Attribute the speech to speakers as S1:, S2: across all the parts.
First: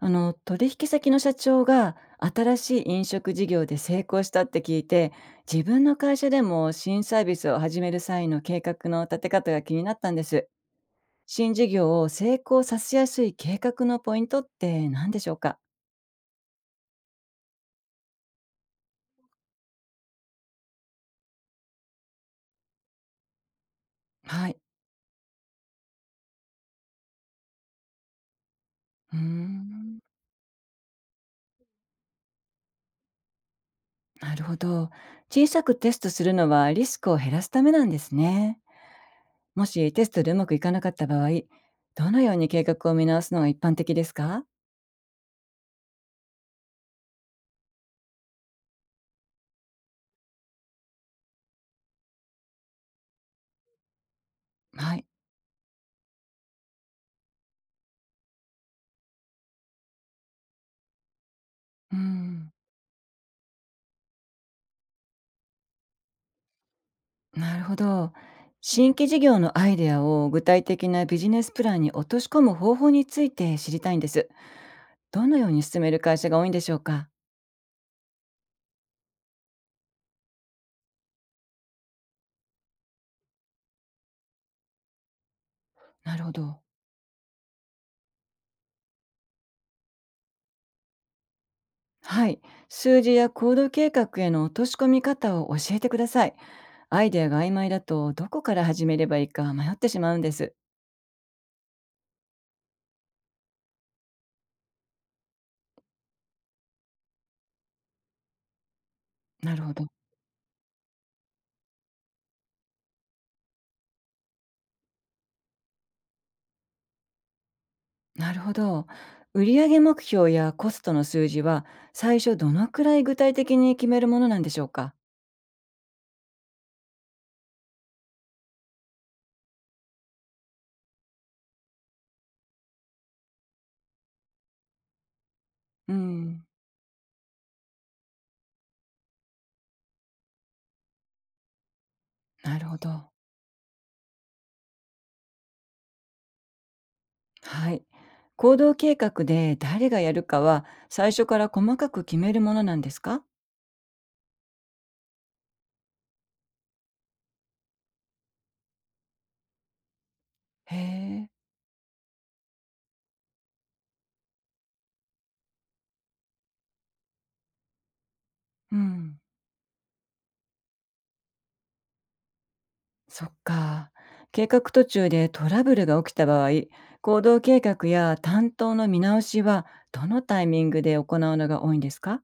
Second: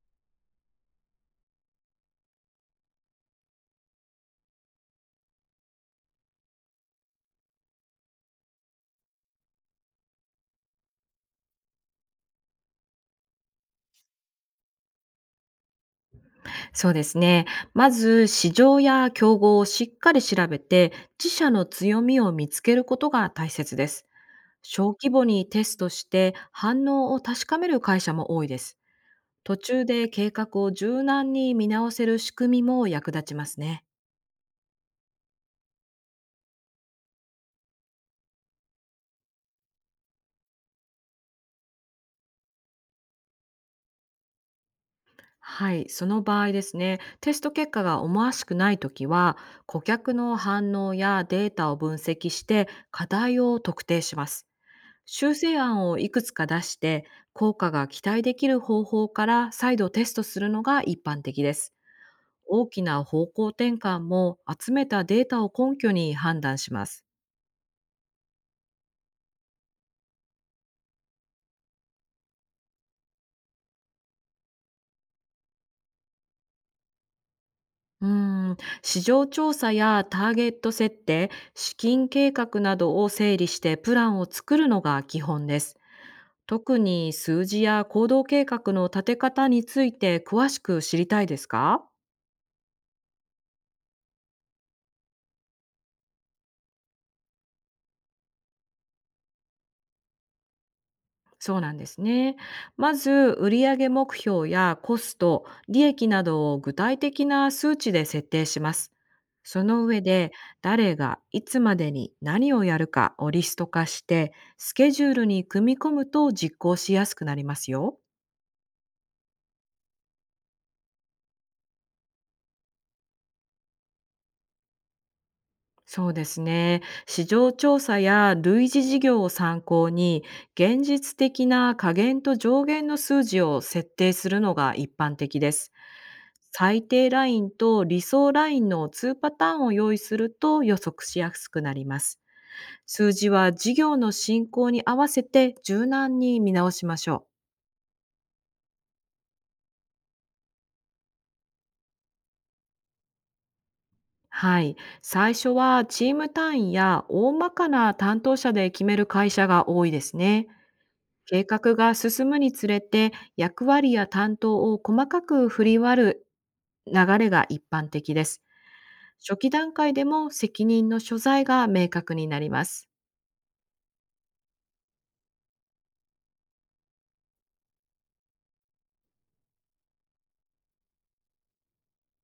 S1: 取引先の社長が新しい飲食事業で成功したって聞いて、自分の会社でも新サービスを始める際の計画の立て方が気になったんです。新事業を成功させやすい計画のポイントって何でしょうか？
S2: そうですね。まず、市場や競合をしっかり調べて、自社の強みを見つけることが大切です。
S1: はい。
S2: 小規模にテストして、反応を確かめる会社も多いです。
S1: うー
S2: 途中
S1: ん。
S2: で計画を柔軟に見直せる仕組みも役立ちますね。
S1: なるほど。小さくテストするのはリスクを減らすためなんですね。もしテストでうまくいかなかった場合、どのように計画を見直すのが一般的ですか？
S2: はい、その場合ですね、テスト結果が思わしくないときは、顧客の反応やデータを分析して、課題を特定します。
S1: はい。
S2: 修正案をいくつか出して、効果が期待できる方法から再度テストするのが一般的です。
S1: うん。
S2: 大きな方向転換も集めたデータを根拠に判断します。
S1: なるほど。新規事業のアイデアを具体的なビジネスプランに落とし込む方法について知りたいんです。どのように進める会社が多いんでしょうか？
S2: うーん、市場調査やターゲット設定、資金計画などを整理してプランを作るのが基本です。
S1: なるほど。
S2: 特に数字や行動計画の立て方について詳しく知りたいですか？
S1: はい。数字や行動計画への落とし込み方を教えてください。アイデアが曖昧だとどこから始めればいいか迷ってしまうんです。
S2: そうなんですね。まず、売上目標やコスト、利益などを具体的な数値で設定します。
S1: なる
S2: そ
S1: ほ
S2: の
S1: ど。
S2: 上で、誰がいつまでに何をやるかをリスト化して、スケジュールに組み込むと実行しやすくなりますよ。
S1: なるほど。売上目標やコストの数字は最初どのくらい具体的に決めるものなんでしょうか？
S2: そうですね。市場調査や類似事業を参考に、現実的な下限と上限の数字を設定するのが一般的です。
S1: うん。
S2: 最低ラインと理想ラインの2パターンを用意すると予測しやすくなります。
S1: なるほど。
S2: 数字は事業の進行に合わせて柔軟に見直しましょう。
S1: はい。行動計画で誰がやるかは最初から細かく決めるものなんですか？
S2: はい。最初はチーム単位や大まかな担当者で決める会社が多いですね。
S1: へえ。
S2: 計画が進むにつれて役割や担当を細かく振り割る流れが一般的です。
S1: うん。
S2: 初期段階でも責任の所在が明確になります。
S1: そっか。計画途中でトラブルが起きた場合、行動計画や担当の見直しはどのタイミングで行うのが多いんですか？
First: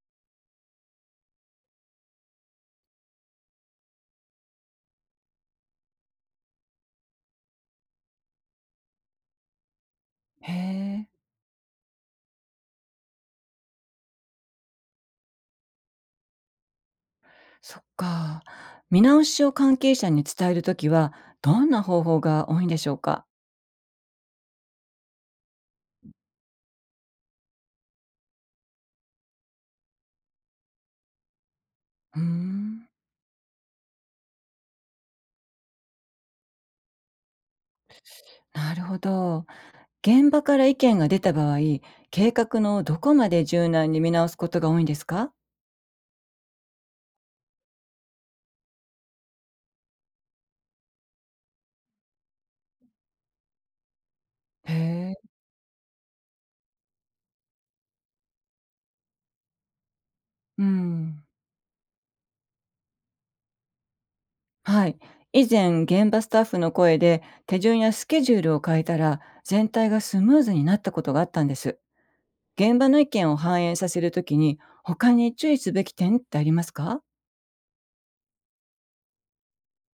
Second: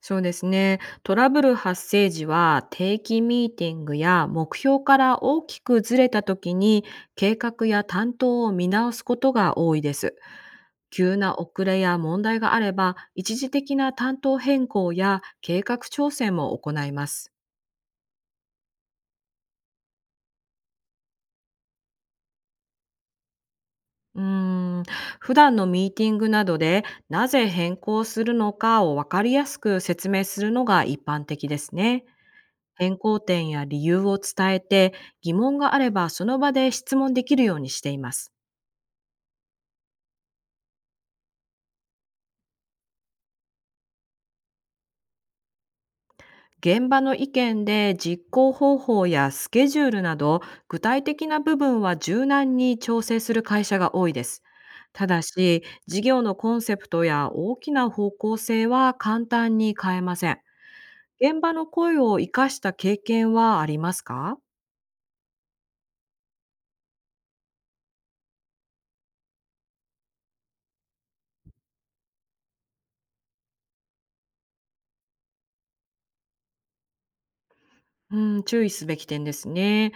S2: そうですね。トラブル発生時は定期ミーティングや目標から大きくずれた時に計画や担当を見直すことが多いです。
S1: へえ。
S2: 急な遅れや問題があれば一時的な担当変更や計画調整も行います。
S1: そっか。見直しを関係者に伝えるときはどんな方法が多いんでしょうか？
S2: うーん、普段のミーティングなどでなぜ変更するのかを分かりやすく説明するのが一般的ですね。
S1: うーん。
S2: 変更点や理由を伝えて、疑問があればその場で質問できるようにしています。
S1: なるほど。現場から意見が出た場合、計画のどこまで柔軟に見直すことが多いんですか？
S2: 現場の意見で実行方法やスケジュールなど具体的な部分は柔軟に調整する会社が多いです。
S1: へ
S2: た
S1: え。
S2: だし、事業のコンセプトや大きな方向性は簡単に変えません。
S1: うん。
S2: 現場の声を生かした経験はありますか？
S1: はい。以前、現場スタッフの声で手順やスケジュールを変えたら、全体がスムーズになったことがあったんです。現場の意見を反映させるときに、他に注意すべき点ってありますか？
S2: うん、注意すべき点ですね。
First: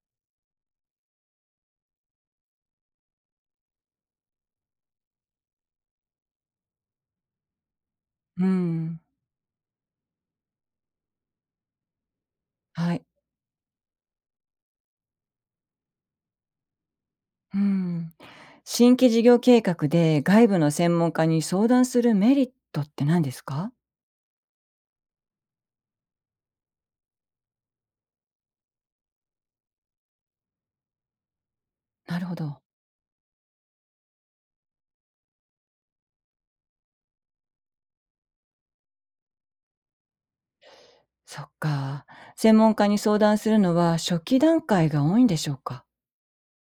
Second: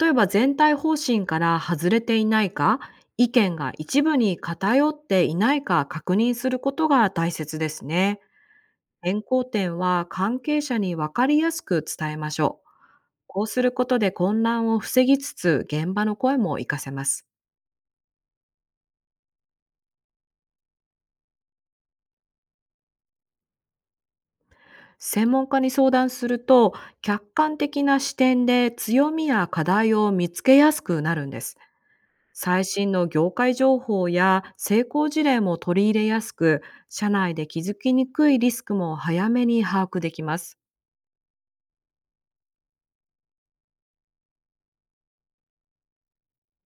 S2: 例えば全体方針から外れていないか、意見が一部に偏っていないか確認することが大切ですね。
S1: うん。
S2: 変更点は関係者に分かりやすく伝えましょう。
S1: はい。
S2: こうすることで混乱を防ぎつつ現場の声も活かせます。
S1: うん。新規事業計画で外部の専門家に相談するメリットって何ですか？
S2: 専門家に相談すると客観的な視点で強みや課題を見つけやすくなるんです。
S1: なるほど。
S2: 最新の業界情報や成功事例も取り入れやすく、社内で気づきにくいリスクも早めに把握できます。
S1: そっか。専門家に相談するのは初期段階が多いんでしょうか？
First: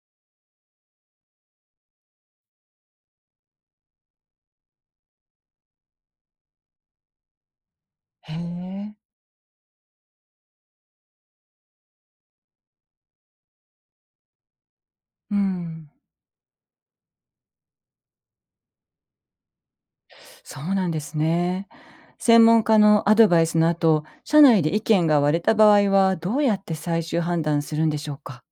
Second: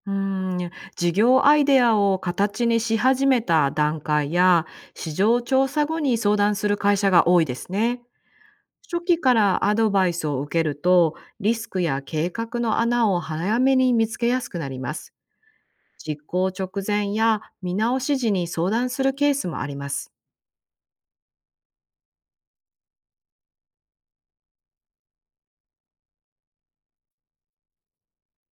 S2: うーん、事業アイデアを形にし始めた段階や、市場調査後に相談する会社が多いですね。
S1: へえ。
S2: 初期からアドバイスを受けると、リスクや計画の穴を早めに見つけやすくなります。
S1: うん、
S2: 実行直前や見直し時に相談するケースもあります。
S1: そうなんですね。専門家のアドバイスの後、社内で意見が割れた場合はどうやって最終判断するんでしょうか？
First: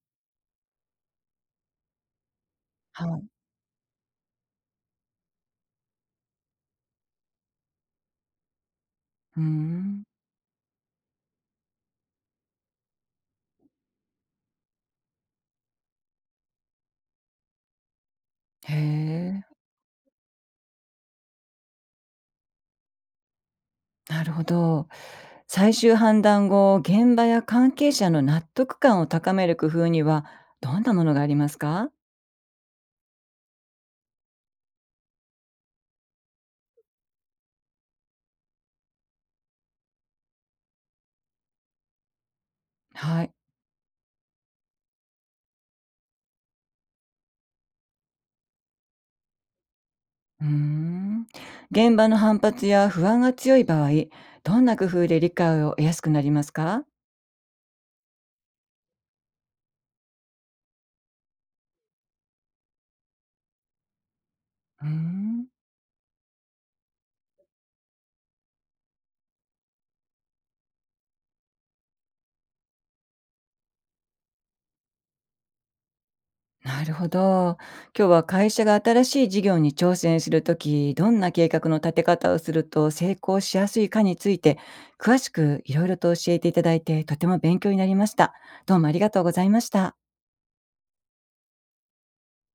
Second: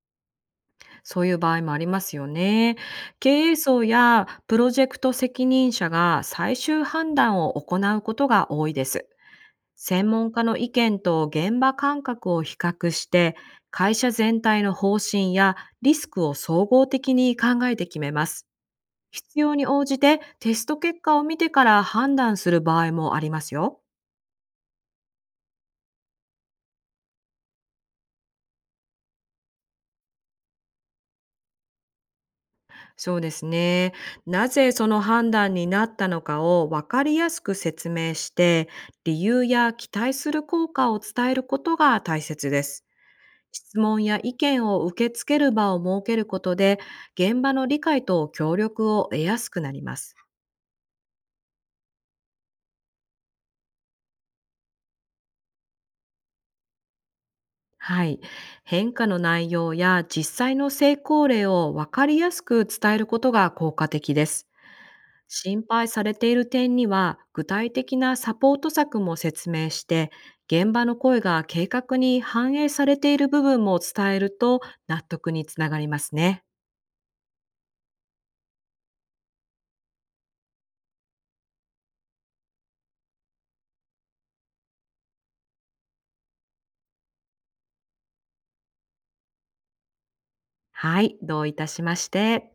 S2: そういう場合もありますよね。
S1: はい。
S2: 経営層やプロジェクト責任者が最終判断を行うことが多いです。
S1: うん、
S2: 専門家の意見と現場感覚を比較して、会社全体の方針やリスクを総合的に考えて決めます。
S1: へ
S2: 必
S1: え、
S2: 要に応じてテスト結果を見てから判断する場合もありますよ。
S1: なるほど。最終判断後、現場や関係者の納得感を高める工夫にはどんなものがありますか？
S2: そうですね。なぜその判断になったのかを分かりやすく説明して、理由や期待する効果を伝えることが大切です。
S1: はい。
S2: 質問や意見を受け付ける場を設けることで、現場の理解と協力を得やすくなります。
S1: うーん。現場の反発や不安が強い場合、どんな工夫で理解を得やすくなりますか？
S2: はい。変化の内容や実際の成功例を分かりやすく伝えることが効果的です。
S1: うーん。
S2: 心配されている点には、具体的なサポート策も説明して、現場の声が計画に反映されている部分も伝えると納得につながりますね。
S1: なるほど。今日は会社が新しい事業に挑戦するとき、どんな計画の立て方をすると成功しやすいかについて、詳しくいろいろと教えていただいて、とても勉強になりました。どうもありがとうございました。
S2: はい、どういたしまして。